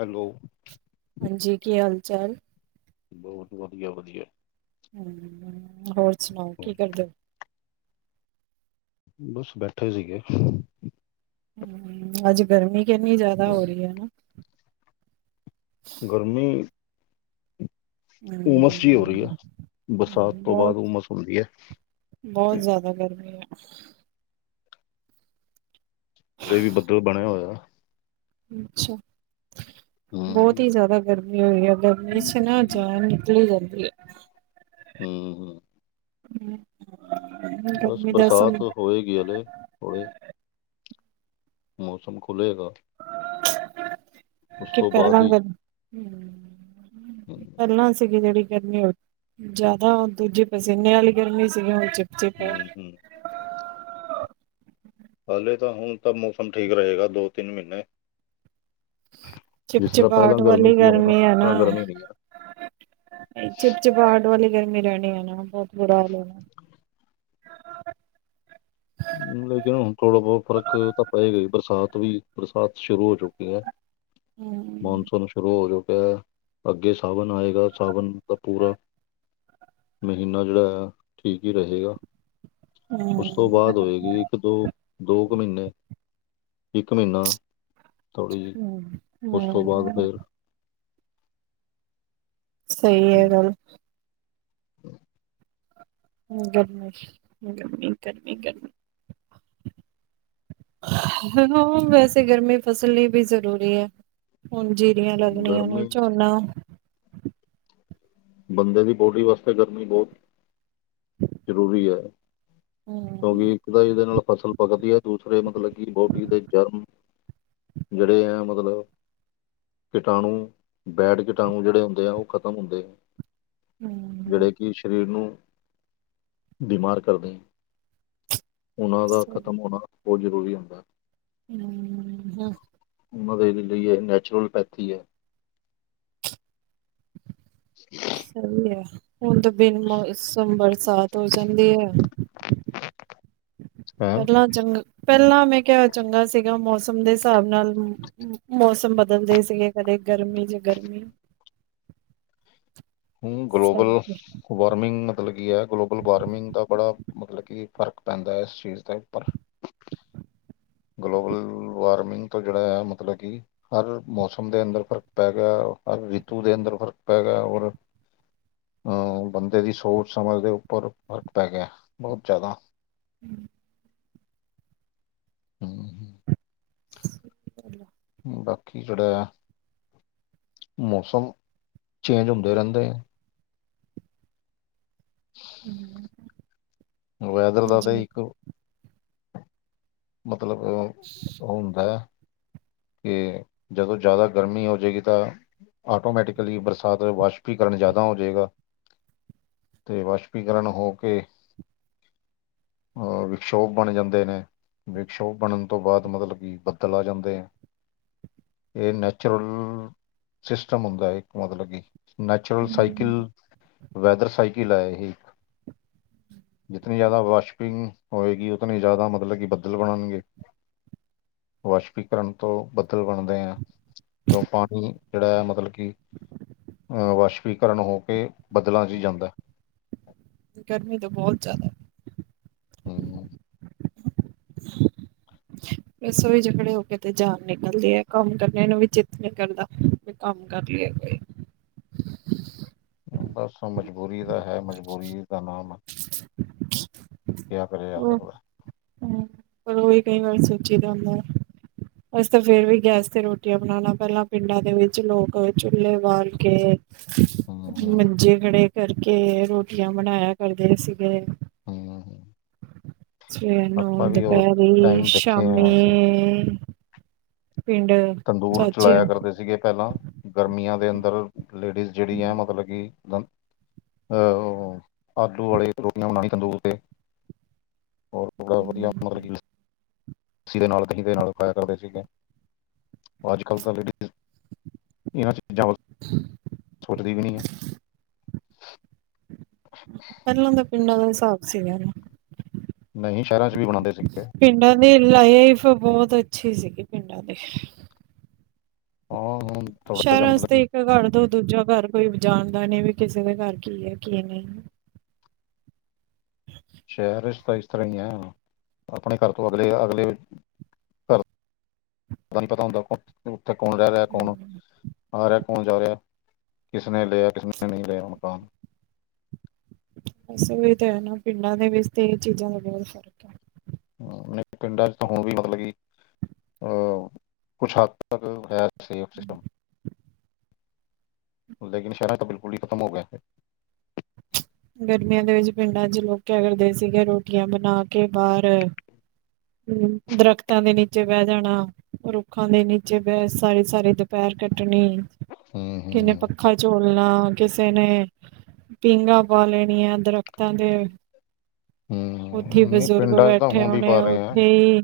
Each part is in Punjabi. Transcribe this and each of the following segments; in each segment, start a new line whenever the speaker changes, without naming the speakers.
ਹੈਲੋ
ਹਾਂਜੀ ਕੀ ਹਾਲ ਚਾਲ?
ਵਧੀਆ ਵਧੀਆ।
ਹੋਰ ਸੁਣਾਓ ਕੀ ਕਰਦੇ ਓ?
ਬਸ ਬੈਠੇ ਸੀਗੇ।
ਅੱਜ ਗਰਮੀ ਕਿੰਨੀ ਜ਼ਿਆਦਾ ਹੋ ਰਹੀ ਐ ਨਾ।
ਗਰਮੀ। ਉਮਸ ਜਿਹੀ ਹੋ ਰਹੀ ਆ
ਹੂੰ
ਬਰਸਾਤ ਤੋਂ ਬਾਅਦ
ਬਹੁਤ
ਉਮਸ ਹੁੰਦੀ ਆ।
ਬਹੁਤ ਜ਼ਿਆਦਾ ਗਰਮੀ ਐ।
ਹਲੇ ਵੀ ਬੱਦਲ ਬਣਿਆ ਹੋਇਆ।
ਅੱਛਾ, ਬਹੁਤ
ਹਮ
ਹੀ ਜ਼ਿਆਦਾ ਗਰਮੀ ਹੋਈ ਆ ਗਰਮੀ ਚ ਨਾ ਜਾਣ। ਚਲੀ ਜਾਂ
ਹਾਂ,
ਹੂੰ,
ਬਸ ਬਰਸਾਤ ਹੋਏਗੀ ਹਲੇ ਹੁਣੇ, ਮੌਸਮ ਖੁੱਲ੍ਹੇਗਾ।
ਕਿ ਕਰ
ਬਾਅਦ ਹੀ
ਲਾਂਗੇ,
[inaudible]
ਪਹਿਲਾਂ ਸੀਗੀ ਜਿਹੜੀ ਗਰਮੀ ਓ ਜ਼ਿਆਦਾ ਦੂਜੀ ਪਸੀਨੇ ਵਾਲੀ ਗਰਮੀ ਸੀਗੀ ਉਹ ਚ।
ਹੂੰ ਹੂੰ, ਹਲੇ ਤਾਂ ਹੁਣ ਤਾਂ ਮੌਸਮ ਠੀਕ ਰਹੇਗਾ ਦੋ ਤਿੰਨ ਮਹੀਨੇ। ਜਿਸ ਤਰ੍ਹਾਂ ਪਹਿਲਾਂ
ਚਿਪਚਿਪਾਹਟ
ਗਰਮੀ ਸੀ ਹੁਣ ਇਸ ਤਰ੍ਹਾਂ ਗਰਮੀ ਨੀ ਆ।
ਚਿਪ-ਚਿਪ ਆਹਟ ਵਾਲੀ ਗਰਮ ਰਾਣੀ ਆ ਨਾ। ਬਹੁਤ ਬੁਰਾ ਹਾਲ ਹੋਣਾ।
ਲੇਕਿਨ ਹੁਣ ਥੋੜ੍ਹਾ ਬਹੁਤ ਫ਼ਰਕ ਤਾਂ ਪਏਗਾ ਈ ਬਰਸਾਤ ਵੀ ਬਰਸਾਤ ਸ਼ੁਰੂ ਹੋ ਚੁੱਕੀ ਐ।
ਹੂੰ।
ਮੌਨਸੂਨ ਸ਼ੁਰੂ ਹੋ ਚੁੱਕਿਆ। ਅੱਗੇ ਸਾਵਣ ਆਏਗਾ। ਸਾਵਣ ਦਾ ਪੂਰਾ ਮਹੀਨਾ ਜਿਹੜਾ ਆ। ਠੀਕ ਹੀ ਰਹੇਗਾ ਉਸ ਤੋਂ ਬਾਅਦ ਹੋਏਗੀ ਇੱਕ-ਦੋ ਦੋ ਕੁ ਮਹੀਨੇ, ਇੱਕ ਮਹੀਨਾ ਥੋੜ੍ਹੀ ਜਿਹੀ
ਹੂੰ,
ਉਸ ਤੋਂ ਬਾਅਦ ਫਿਰ
ਸਈ ਐ ਗੱਲ। ਹੂੰ, ਗਰਮੀ-ਗਰਮੀ, ਗਰਮੀ-ਗਰਮੀ ਹਾਂ, ਵੈਸੇ ਗਰਮੀ ਫਸਲ ਲਈ ਵੀ ਜ਼ਰੂਰੀ ਐ। ਹੁਣ ਜੀਰੀਆਂ ਲੱਗਣੀਆਂ ਨੇ
ਗਰਮੀ
ਝੋਨਾ।
ਬੰਦੇ ਦੀ ਬੋਡੀ ਵਾਸਤੇ ਗਰਮੀ ਬਹੁਤ ਜ਼ਰੂਰੀ ਆ। ਕਿਉਂਕਿ
ਹੂੰ
ਇੱਕ ਤਾਂ ਇਹਦੇ ਨਾਲ ਫ਼ਸਲ ਪੱਕਦੀ ਐ। ਦੂਸਰੇ ਮਤਲਬ ਕਿ ਬਾਡੀ ਦੇ ਜਰਮ। ਜਿਹੜੇ ਆ ਮਤਲਬ। ਕੀਟਾਣੂ, ਬੈਡ ਕੀਟਾਣੂ ਜਿਹੜੇ ਹੁੰਦੇ ਆ ਉਹ ਖ਼ਤਮ ਹੁੰਦੇ ਆ।
ਹਮ।
ਜਿਹੜੇ ਕਿ ਸਰੀਰ ਨੂੰ ਬਿਮਾਰ ਕਰਦੇ। ਉਨ੍ਹਾਂ ਦਾ ਖ਼ਤਮ ਹੋਣਾ ਬਹੁਤ ਜ਼ਰੂਰੀ ਹੁੰਦਾ ਹੈ।
ਹਮ ਹਮ।
ਉਹਨਾਂ ਦੇ ਲਈ ਨੈਚੁਰਲਪੈਥੀ ਹੈ। [inaudible]
ਸਹੀ ਹੈ ਹੁਣ ਤਾਂ ਬਿਨ ਮੌਸਮ ਬਰਸਾਤ ਹੋ ਜਾਂਦੀ ਹੈ।
ਹਾਂ
ਪਹਿਲਾਂ ਚੰਗਾ ਪਹਿਲਾਂ ਮੈਂ ਕਿਹਾ ਚੰਗਾ ਸੀਗਾ ਮੌਸਮ ਦੇ ਹਿਸਾਬ ਨਾਲ। ਮੌਸਮ ਬਦਲਦੇ ਸੀਗੇ ਕਦੇ ਗਰਮੀ ਚ' ਗਰਮੀ।
ਹਮ, ਗਲੋਬਲ
ਸਭ
ਵਾਰਿੰਗ ਮਤਲਬ ਕੀ ਹੈ। ਗਲੋਬਲ ਵਾਰਮਿੰਗ ਦਾ ਬੜਾ ਮਤਲਬ ਕਿ ਫਰਕ ਪੈਂਦਾ ਹੈ। ਇਸ ਚੀਜ਼ ਦੇ ਉੱਪਰ ਗਲੋਬਲ ਵਾਰਮਿੰਗ ਤੋਂ ਜਿਹੜਾ ਆ ਮਤਲਬ ਕਿ ਹਰ ਮੌਸਮ ਦੇ ਅੰਦਰ ਫ਼ਰਕ ਪੈ ਗਿਆ। ਹਰ ਰਿਤੂ ਦੇ ਅੰਦਰ ਫ਼ਰਕ ਪੈ ਗਿਆ। ਔਰ ਬੰਦੇ ਦੀ ਸੋਚ -ਸਮਝ ਦੇ ਉੱਪਰ ਫ਼ਰਕ ਪੈ ਗਿਆ ਬਹੁਤ ਜ਼ਿਆਦਾ।
ਹਮ।
ਹਮ।
ਸਹੀ ਗੱਲ ਆ।
ਬਾਕੀ ਜਿਹੜਾ ਮੌਸਮ ਚੇਂਜ ਹੁੰਦੇ ਰਹਿੰਦੇ ਹੈ। [inaudible]
ਹਮ।
ਵਦਰ -ਵਦਰ ਇੱਕੋ। ਮਤਲਬ ਹੁੰਦਾ। ਕਿ ਜਦੋਂ ਜ਼ਿਆਦਾ ਗਰਮੀ ਹੋ ਜਾਏਗੀ। ਤਾਂ ਆਟੋਮੈਟਿਕਲੀ ਬਰਸਾਤ ਵਾਸ਼ਵੀਕਰਨ ਜ਼ਿਆਦਾ ਹੋ ਜਾਏਗਾ। ਅਤੇ ਵਾਸ਼ਪੀਕਰਨ ਹੋ ਕੇ ਅ ਵਿਸ਼ੋਭ ਬਣ ਜਾਂਦੇ ਨੇ। ਵਿਸ਼ੋਗ ਬਣਨ ਤੋਂ ਬਾਅਦ ਮਤਲਬ ਕਿ ਬੱਦਲ ਆ ਜਾਂਦੇ ਆ। ਇਹ ਨੈਚੁਰਲ ਸਿਸਿਸਟਮ ਹੁੰਦਾ। ਇੱਕ ਮਤਲਬ ਕਿ ਨੈਚੁਰਲ
ਹੂੰ,
ਸਾਈਕਲ, ਵੈਦਰ ਸਾਈਕਲ ਹੈ ਇਹ ਇੱਕ। ਜਿਤਨੀ ਜ਼ਿਆਦਾ ਵਾਸ਼ਪਿੰਗ ਹੋਏਗੀ। ਉਤਨੀ ਜ਼ਿਆਦਾ ਮਤਲਬ ਕਿ ਬੱਦਲ ਬਣਨਗੇ। ਵਸ਼ਪੀਕਰਨ। ਤੋਂ ਬੱਦਲ ਬਣਦੇ ਹੈ। ਕਿਉਂ ਪਾਣੀ ਜਿਹੜਾ ਹੈ ਮਤਲਬ ਕਿ ਅ ਵਾਸ਼ਪੀਕਰਨ ਹੋ ਕੇ ਬਦਲਾਂ ਚ' ਜਾਂਦਾ।
ਗਰਮੀ ਤਾਂ ਬਹੁਤ ਜ਼ਿਆਦਾ।
ਹਮ।
[inaudible] ਬਸੋਹੀ ਝਗੜੇ ਹੋ ਕੇ ਤੇ ਜਾਨ ਨਿਕਲਦੀ ਹੈ। ਕੰਮ ਕਰਨੇ ਨੂੰ ਵੀ ਚਿੱਤ ਨੀ ਕਰਦਾ ਵੀ ਕੰਮ ਕਰ ਲਏ ਕੋਈ।
ਬਸ ਮਜਬੂਰੀ ਦਾ ਹੈ ਮਜਬੂਰੀ ਦਾ ਨਾਮ ਕਿਹਾ ਕਰਿਆ ਜਾ ਸਕਦਾ ਹੈ।
ਹਮ ਪਰ ਉਹੀ ਕਈ ਗੱਲ ਸੋਚੀ ਦਾ ਹੁੰਦਾ ਹੈ। ਬਸ ਤਾਂ ਫੇਰ ਵੀ ਗੈਸ ਤੇ ਰੋਟੀਆਂ ਬਣਾਉਣਾ ਪਹਿਲਾਂ ਪਿੰਡਾਂ ਦੇ ਵਿੱਚ ਲੋਕ ਚੁੱਲੇ ਬਾਲ ਕੇ
ਹੂੰ ਹੂੰ
ਮੰਜੇ ਖੜੇ ਕਰਕੇ ਰੋਟੀਆਂ ਬਣਾਇਆ ਕਰਦੇ ਸੀਗੇ।
ਹਮ ਹਮ ਹਮ
ਸਵੇਰ ਨੂੰ ਦੁਪਹਿਰੀ
ਟਾਈਮ ਦੇਖੇ ਆ ਅਸੀਂ
ਸ਼ਾਮੀ ਪਿੰਡ
ਤੰਦੂਰ
ਚਾਚੇ
ਚਲਾਇਆ ਕਰਦੇ ਸੀਗੇ ਪਹਿਲਾਂ ਗਰਮੀਆਂ ਦੇ ਅੰਦਰ ਲੇਡੀਜ਼ ਜਿਹੜੀ ਹੈ ਮਤਲਬ ਕਿ ਅਹ ਆਲੂ ਵਾਲੇ ਰੋਟੀਆਂ ਬਣਾਣੀ ਤੰਦੂੂਰ ਤੇ ਹੋਰ ਥੋੜਾ ਵਧੀਆ ਮਤਲਬ ਜ ਲੱਸੀ ਦੇ ਨਾਲ ਦਹੀਂ ਦੇ ਨਾਲ ਖਾਇਆ ਕਰਦੇ ਸੀਗੇ ਅੱਜ ਕੱਲ੍ਹ ਤਾਂ ਲੇਡੀਜ਼ ਇਹਨਾਂ ਚੀਜ਼ਾਂ ਸੋਚਦੀ ਵੀ ਨਹੀਂ ਹੈ।
ਪਹਿਲਾਂ ਤਾਂ ਪਿੰਡਾਂ ਦਾ ਹਿਸਾਬ ਸੀਗਾ
ਨਹੀਂ ਸ਼ਹਿਰਾਂ ਚ ਵੀ ਬਣਾਉਂਦੇ ਸੀ
ਪਿੰਡਾਂ ਦੀ ਲਾਈਫ ਬਹੁਤ ਅੱਛੀ ਸੀਗੀ ਪਿੰਡਾਂ ਦੀ
ਹਾਂ। ਹਣ, [unintelligible]
ਸ਼ਹਿਰਾਂ ਵਾਸਤੇ ਇੱਕ ਘਰ ਤੋਂ ਦੂਜਾ ਘਰ ਕੋਈ ਜਾਣਦਾ ਨਹੀਂ ਵੀ ਕਿਸੇ ਦੇ ਘਰ ਕੀ ਹੈ ਕੀ ਨਹੀਂ।
ਸ਼ਹਿਰ ਤਾਂ ਇਸ ਤਰ੍ਹਾਂ ਹੀ ਹੈ ਆਪਣੇ ਘਰ ਤੋਂ ਅਗਲੇ ਅਗਲੇ ਘਰ ਤੁਹਾਨੂੰ ਪਤਾ ਹੁੰਦਾ ਉੱਥੇ ਕੌਣ ਰਹਿ ਰਿਹਾ ਕੌਣ ਆ ਰਿਹਾ ਕੌਣ ਜਾ ਰਿਹਾ ਕਿਸਨੇ ਲਿਆ ਕਿਸਨੇ ਨਹੀਂ ਲਿਆ ਮਕਾਨ
ਬਸ ਵੀ ਤਾਂ ਹੈ ਨਾ ਪਿੰਡਾਂ ਦੇ ਵਿੱਚ ਤੇ ਇਹ ਚੀਜ਼ਾਂ ਦਾ ਬਹੁਤ ਫਰਕ
ਪਿੰਡਾਂ ਚ ਤਾਂ ਹੁਣ ਵੀ ਮਤਲਬ ਕੀ ਅਹ ਕੁਛ ਹੱਦ ਤੱਕ ਹੈ ਸੇਫ ਸਿਸਟਮ ਲੇਕਿਨ ਸ਼ਹਿਰਾਂ ਤਾਂ ਬਿਲਕੁਲ ਹੀ ਖਤਮ ਹੋ ਗਿਆ ਹੈ
ਗਰਮੀਆਂ ਦੇ ਵਿੱਚ ਪਿੰਡਾਂ ਚ ਲੋਕ ਕਿਆ ਕਰਦੇ ਸੀਗੇ ਰੋਟੀਆਂ ਬਣਾ ਕੇ ਬਾਹਰ ਹਮ ਦਰਖਤਾਂ ਦੇ ਨੇ ਨਚੇ ਬਹਿ ਜਾਣਾ ਰੁੱਖਾਂ ਦੇ ਨੀਚੇ ਬਹਿ ਸਾਰੀ ਸਾਰੀ ਦੁਪਹਿਰ ਕੱਟਣੀ
ਹੂੰ
ਕਿਨੇ
ਹੂੰ
ਪੱਖਾ ਝੋਲਣਾ ਕਿਸੇ ਨੇ ਪੀਘਾ ਪਾ ਲੈਣੀ ਆ ਦਰਖਤਾਂ ਤੇ ਉੱਥੇ
ਹੂੰ ਨਹੀਂ
ਬਜ਼ੁਰਗ
ਪਿੰਡਾਂ 'ਚ ਤਾਂ
ਬੈਠੇ
ਹੁਣ ਵੀ
ਹੋਣੇ
ਪਾ ਰਹੇ ਆ
ਉੱਥੇ ਹੀ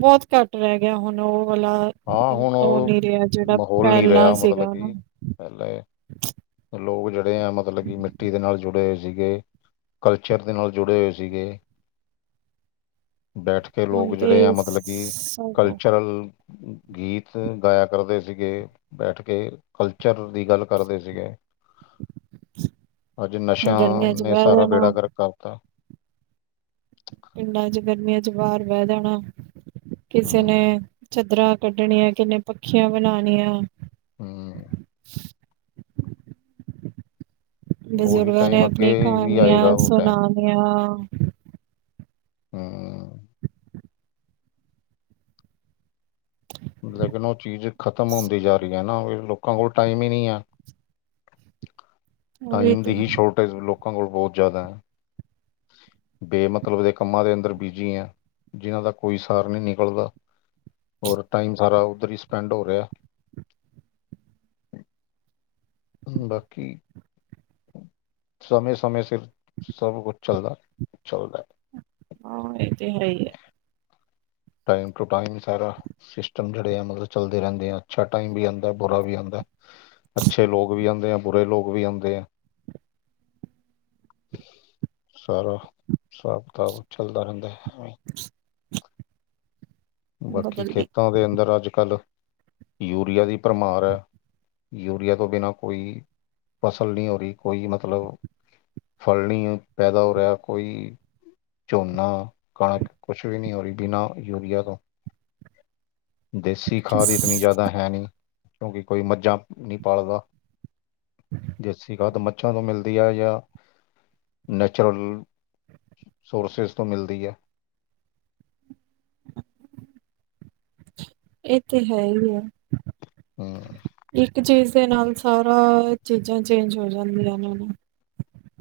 ਬਹੁਤ ਘੱਟ ਰਹਿ ਗਿਆ ਹੁਣ ਉਹ ਵਾਲਾ
ਹਾਂ ਹੁਣ ਉਹ
ਨੀ ਰਿਹਾ ਜਿਹੜਾ
ਮਾਹੌਲ ਨਹੀ
ਪਹਿਲਾਂ
ਰਿਹਾ ਮਤਲਬ
ਸੀਗਾ ਨਾ
ਪਹਿਲੇ ਲੋਕ ਜਿਹੜੇ ਆ ਮਤਲਬ ਕਿ ਮਿੱਟੀ ਦੇ ਨਾਲ ਜੁੜੇਏ ਸੀਗੇ ਕਲਚਰ ਦੇ ਨਾਲ ਜੁੜੇ ਹੋਏ ਸੀਗੇ ਬੈਠ ਕੇ ਕਿ ਲੋਕ
ਹੁਣ
ਜਿਹੜੇ
ਤੇ
ਆ ਮਤਲਬ ਕਿ
ਸਭ
ਕਲਚਰਲ ਗੀਤ ਗਾਇਆ ਕਰਦੇ ਸੀਗੇ ਬੈਠ ਕੇ ਕਲਚਰ ਦੀ ਗੱਲ ਕਰਦੇ ਸੀਗੇ
[unintelligible]
ਅੱਜ ਨਸ਼ਿਆਂ
ਗਰਮੀਆਂ 'ਚ
ਨੇ
ਬਹਿ
ਸਾਰਾ
ਜਾਣਾ
ਬੇੜਾ ਗਰਕ ਕਰਤਾ
ਪਿੰਡਾਂ ਚ ਗਰਮੀਆਂ ਚ ਵਾਹਰ ਵਹਿ ਜਾਣਾ ਕਿਸੇ
ਹੂੰ
ਨੇ ਚਾਦਰਾਂ ਕੱਢਣੀਆਂ ਕਿਨੇ ਪੱਖੀਆਂ ਬਣਾਉਣੀਆਂ
ਹਮ ਉਹੀ
ਬਜ਼ੁਰਗਾਂ ਨੇ
ਟਾਈਮ ਅੱਗੇ
ਆਪਣੀ
ਵੀ
ਕਹਾਣੀਆਂ
ਆਏਗਾ ਉਹ ਟਾਈਮ
ਸੁਣਾਣੀਆਂ
ਹਾਂ ਲੇਕਿਨ ਉਹ ਚੀਜ਼ ਖ਼ਤਮ ਹੁੰਦੀ ਜਾ ਰਹੀ ਨਾ ਲੋਕਾਂ ਕੋਲ ਟਾਈਮ ਹੀ ਨਹੀ ਹੈ
ਉਹ ਵੀ
ਟਾਈਮ ਦੀ
ਤੇ
ਹੀ ਛੋਟ ਜ਼ ਲੋਕਾਂ ਕੋਲ ਬਹੁਤ ਜ਼ਿਆਦਾ ਹੈ ਬੇਮਤਲਬ ਦੇ ਕੰਮਾਂ ਦੇ ਅੰਦਰ ਬੀਜੀ ਆ ਜਿਹਨਾਂ ਦਾ ਕੋਈ ਸਾਰ ਨਹੀਂ ਨਿਕਲਦਾ ਔਰ ਟਾਈਮ ਸਾਰਾ ਉੱਧਰ ਹੀ ਸਪੈਂਡ ਹੋ ਰਿਹਾ ਬਾਕੀ ਸਮੇ ਸਮੇਂ ਸ ਸਭ ਕੁਛ ਚੱਲਦਾ- ਚੱਲਦਾ
ਹਾਂ ਇਹ ਤੇ ਹੈ ਹੀ ਆ।
ਟਾਈਮ ਟੂ ਟਾਈਮ ਸਾਰਾ ਸਿਸਟਮ ਜਿਹੜੇ ਆ ਮਤਲਬ ਚੱਲਦੇ ਰਹਿੰਦੇ ਆ ਅੱਛਾ ਟਾਈਮ ਵੀ ਆਉਂਦਾ ਬੁਰਾ ਵੀ ਆਉਂਦਾ। ਅੱਛੇ ਲੋਕ ਵੀ ਆਉਂਦੇ ਆ ਬੁਰੇ ਲੋਕ ਵੀ ਆਉਂਦੇ ਆ। ਸਾਰਾ ਹਿਸਾਬ ਕਿਤਾਬ ਚੱਲਦਾ ਰਹਿੰਦਾ ਹੈਵੇ
ਹ [unintelligible]
ਬਾਕੀ
ਬਦਲਦੀ
ਖੇਤਾਂ ਦੇ ਅੰਦਰ ਅੱਜ ਕੱਲ੍ਹ ਯੂਰੀਆ ਦੀ ਭਰਮਾਰ ਹੈ ਯੂਰੀਆ ਤੋਂ ਬਿਨਾਂ ਕੋਈ ਫਸਲ ਨਹੀ ਹੋ ਰਹੀ ਕੋਈ ਮਤਲਬ ਫਲ ਨਹੀ ਪੈਦਾ ਹੋ ਰਿਹਾ ਕੋਈ। ਝੋਨਾ ਕਣਕ ਕੁਛ ਵੀ ਨਹੀਂ ਹੋ ਰਹੀ ਬਿਨਾਂ ਯੂਰੀਆ ਤੋਂ। ਦੇਸੀ ਖਾਦ ਇਤਨੀ ਜ਼ਿਆਦਾ ਹੈ ਨਹੀ ਕਿਉਂਕਿ ਕੋਈ ਮੱਝਾਂ ਨਹੀਂ ਪਾਲਦਾ। ਦੇਸੀ ਖਾਦ ਮਜਾ ਤੋਂ ਮਿਲਦੀ ਹੈ ਜਾਂ ਨੈਚੁਰਲ ਸੋਰਸਿਸ ਤੋਂ ਮਿਲਦੀ ਹੈ।
ਇਹ ਤੇ ਹੈ ਹੀ ਹੈ।
ਹਮ,
ਇੱਕ ਚੀਜ਼ ਦੇ ਨਾਲ ਸਾਰਾ ਚੀਜ਼ਾਂ ਚੇਂਜ ਹੋ ਜਾਂਦੀਆਂ ਇਹ ਨੇ।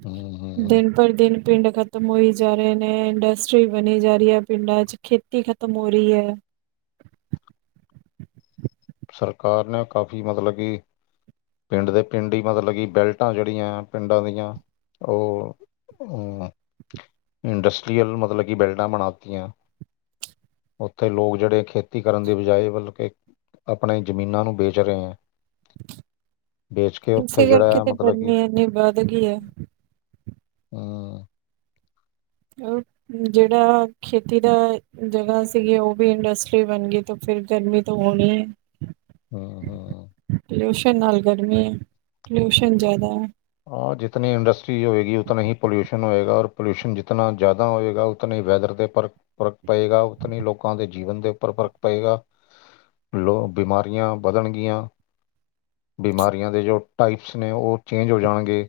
ਹਮ ਹਮ
ਦਿਨ ਪਰ ਦਿਨ ਪਿੰਡ ਖਤਮ ਹੋਈ ਜਾ ਰਹੇ ਨੇ। ਇੰਡਸਟਰੀ ਬਣੀ ਜਾ ਰਹੀ ਹੈ ਪਿੰਡਾਂ ਚ। ਖੇਤੀ ਖਤਮ ਹੋ ਰਹੀ ਹੈ।
ਸਰਕਾਰ ਨੇ ਕਾਫ਼ੀ ਮਤਲਬ ਕਿ। ਪਿੰਡ ਦੇ ਪਿੰਡ ਹੀ ਮਤਲਬ ਕਿ ਬੈਲਟਾਂ ਜਿਹੜੀਆਂ ਪਿੰਡਾਂ ਦੀਆਂ ਉਹ। ਅ ਇੰਡਸਟਰੀਅਲ ਮਤਲਬ ਕਿ ਬਿਲਡਾਂ ਬਣਾਤੀਆਂ। ਉੱਥੇ ਲੋਕ ਜਿਹੜੇ ਖੇਤੀ ਕਰਨ ਦੀ ਬਜਾਏ ਮਤਲਬ ਕਿ ਆਪਣੇ ਜ਼ਮੀਨਾਂ ਨੂੰ ਵੇਚ ਰਹੇ ਹੈ। ਵੇਚ ਕੇ ਉੱਥੇ
ਇਸੇ
ਜਿਹੜਾ
ਕਰਕੇ
ਆ
ਤੇ
ਮਤਲਬ ਕਿ
ਗਰਮੀ ਇੰਨੀ ਵੱਧ ਗਈ ਹੈ।
ਹਮ
ਉਹ ਜਿਹੜਾ। ਖੇਤੀ ਦਾ ਜਗ੍ਹਾ ਸੀਗੀ ਉਹ ਵੀ ਇੰਡਸਟਰੀ ਬਣ ਗਈ ਤੇ ਫਿਰ ਗਰਮੀ ਤੋਂ ਹੋਣੀ ਹੈ।
ਹਮ-ਹਮ
ਪੋਲਿਊਸ਼ਨ ਨਾਲ ਗਰਮੀ ਹੈ ਪਲਿਊਸ਼ਨ ਜ਼ਿਆਦਾ ਹੈ।
ਹ ਜਿਤਨੀ ਇੰਡਸਟਰੀ ਹੋਏਗੀ ਉਤਨਾ ਹੀ ਪੋਲਿਊਸ਼ਨ ਹੋਏਗਾ ਪੋਲਿਊਸ਼ਨ ਜਿਤਨਾ ਜ਼ਿਆਦਾ ਹੋਏਗਾ। ਉਤਨੀ ਵੈਦਰ ਦੇ ਪਰ ਫ਼ਰਕ ਪਏਗਾ ਉਤਨੀ ਲੋਕਾਂ ਦੇ ਜੀਵਨ ਦੇ ਉੱਪਰ ਫ਼ਰਕ ਪਏਗਾ। ਲੋ ਬਿਮਾਰੀਆਂ ਵਧਣਗੀਆਂ। ਬਿਮਾਰੀਆਂ ਦੇ ਜੋ ਟਾਈਪਸ ਨੇ ਉਹ ਚੇਂਜ ਹੋ ਜਾਣਗੇ।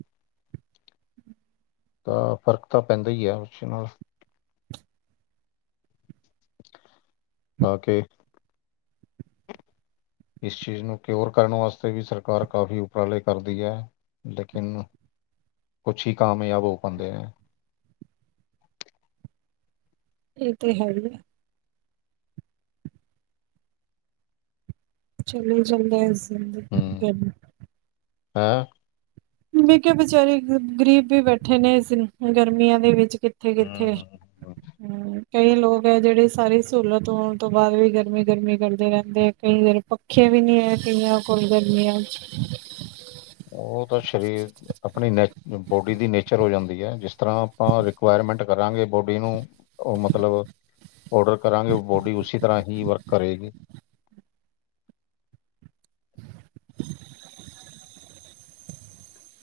ਤਾਂ ਫ਼ਰਕ ਤਾਂ ਪੈਂਦਾ ਹੀ ਹੈ ਉਸ ਨਾਲ ਆ ਕੇ। ਇਸ ਚੀਜ਼ ਨੂੰ ਕਿਓਰ ਕਰਨ ਵਾਸਤੇ ਵੀ ਸਰਕਾਰ ਕਾਫ਼ੀ ਉਪਰਾਲੇ ਕਰਦੀ ਹੈ। ਲੇਕਿਨ ਕੁਛ ਹੀ ਕਾਮਯਾਬ ਹੋ ਪਾਉਂਦੇ ਆ।
ਇਹ ਤੇ ਹੈ ਹੀ ਆ। ਚੱਲੋ ਚਲਦੇ ਜਲ [inaudible]
ਹਮ ਹੈਂ
ਵੀ ਕਿਹਾ ਬੇਚਾਰੇ ਗਰੀਬ ਵੀ ਬੈਠੇ ਨੇ ਇਸ ਗਰਮੀਆਂ ਦੇ ਵਿੱਚ। ਕਿੱਥੇ
ਹੂੰ
ਕਿੱਥੇ
ਹੂੰ ਹੂੰ।
ਹਮ। ਕਈ ਲੋਕ ਹੈ ਜਿਹੜੇ ਸਾਰੀ ਸਹੂਲਤ ਹੋਣ ਤੋਂ ਬਾਅਦ ਵੀ ਗਰਮੀ ਗਰਮੀ ਕਰਦੇ ਰਹਿੰਦੇ ਹੈ ਕਈ ਵਾਰ। ਪੱਖੇ ਵੀ ਨੀ ਹੈ ਕਈਆਂ ਕੋਲ ਗਰਮੀਆਂ ਚ।
ਉਹ ਤਾਂ ਸਰੀਰ ਆਪਣੀ ਨੇਚ ਬੋਡੀ ਦੀ ਨੇਚਰ ਹੋ ਜਾਂਦੀ ਹੈ, ਜਿਸ। ਤਰ੍ਹਾਂ ਆਪਾਂ ਰਿਕੁਆਇਰਮੈਂਟ ਕਰਾਂਗੇ। ਬੋਡੀ ਨੂੰ ਉਹ ਮਤਲਬ ਔਡਰ ਕਰਾਂਗੇ ਉਹ ਬੋਡੀ ਉਸੇ ਤਰ੍ਹਾਂ ਹੀ ਵਰਕ ਕਰੇਗੀ।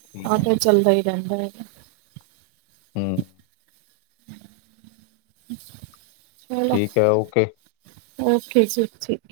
ਠੀਕ ਹੈ
ਆਟੋ
ਨਾ
ਚੱਲਦਾ ਹੀ ਰਹਿੰਦਾ ਹੈਗਾ।
ਹਮ।
ਛੇੜ ਲਓ।
ਠੀਕ ਹੈ ਓਕੇ
ਓਕੇ ਜੀ ਠੀਕ। ਹੈ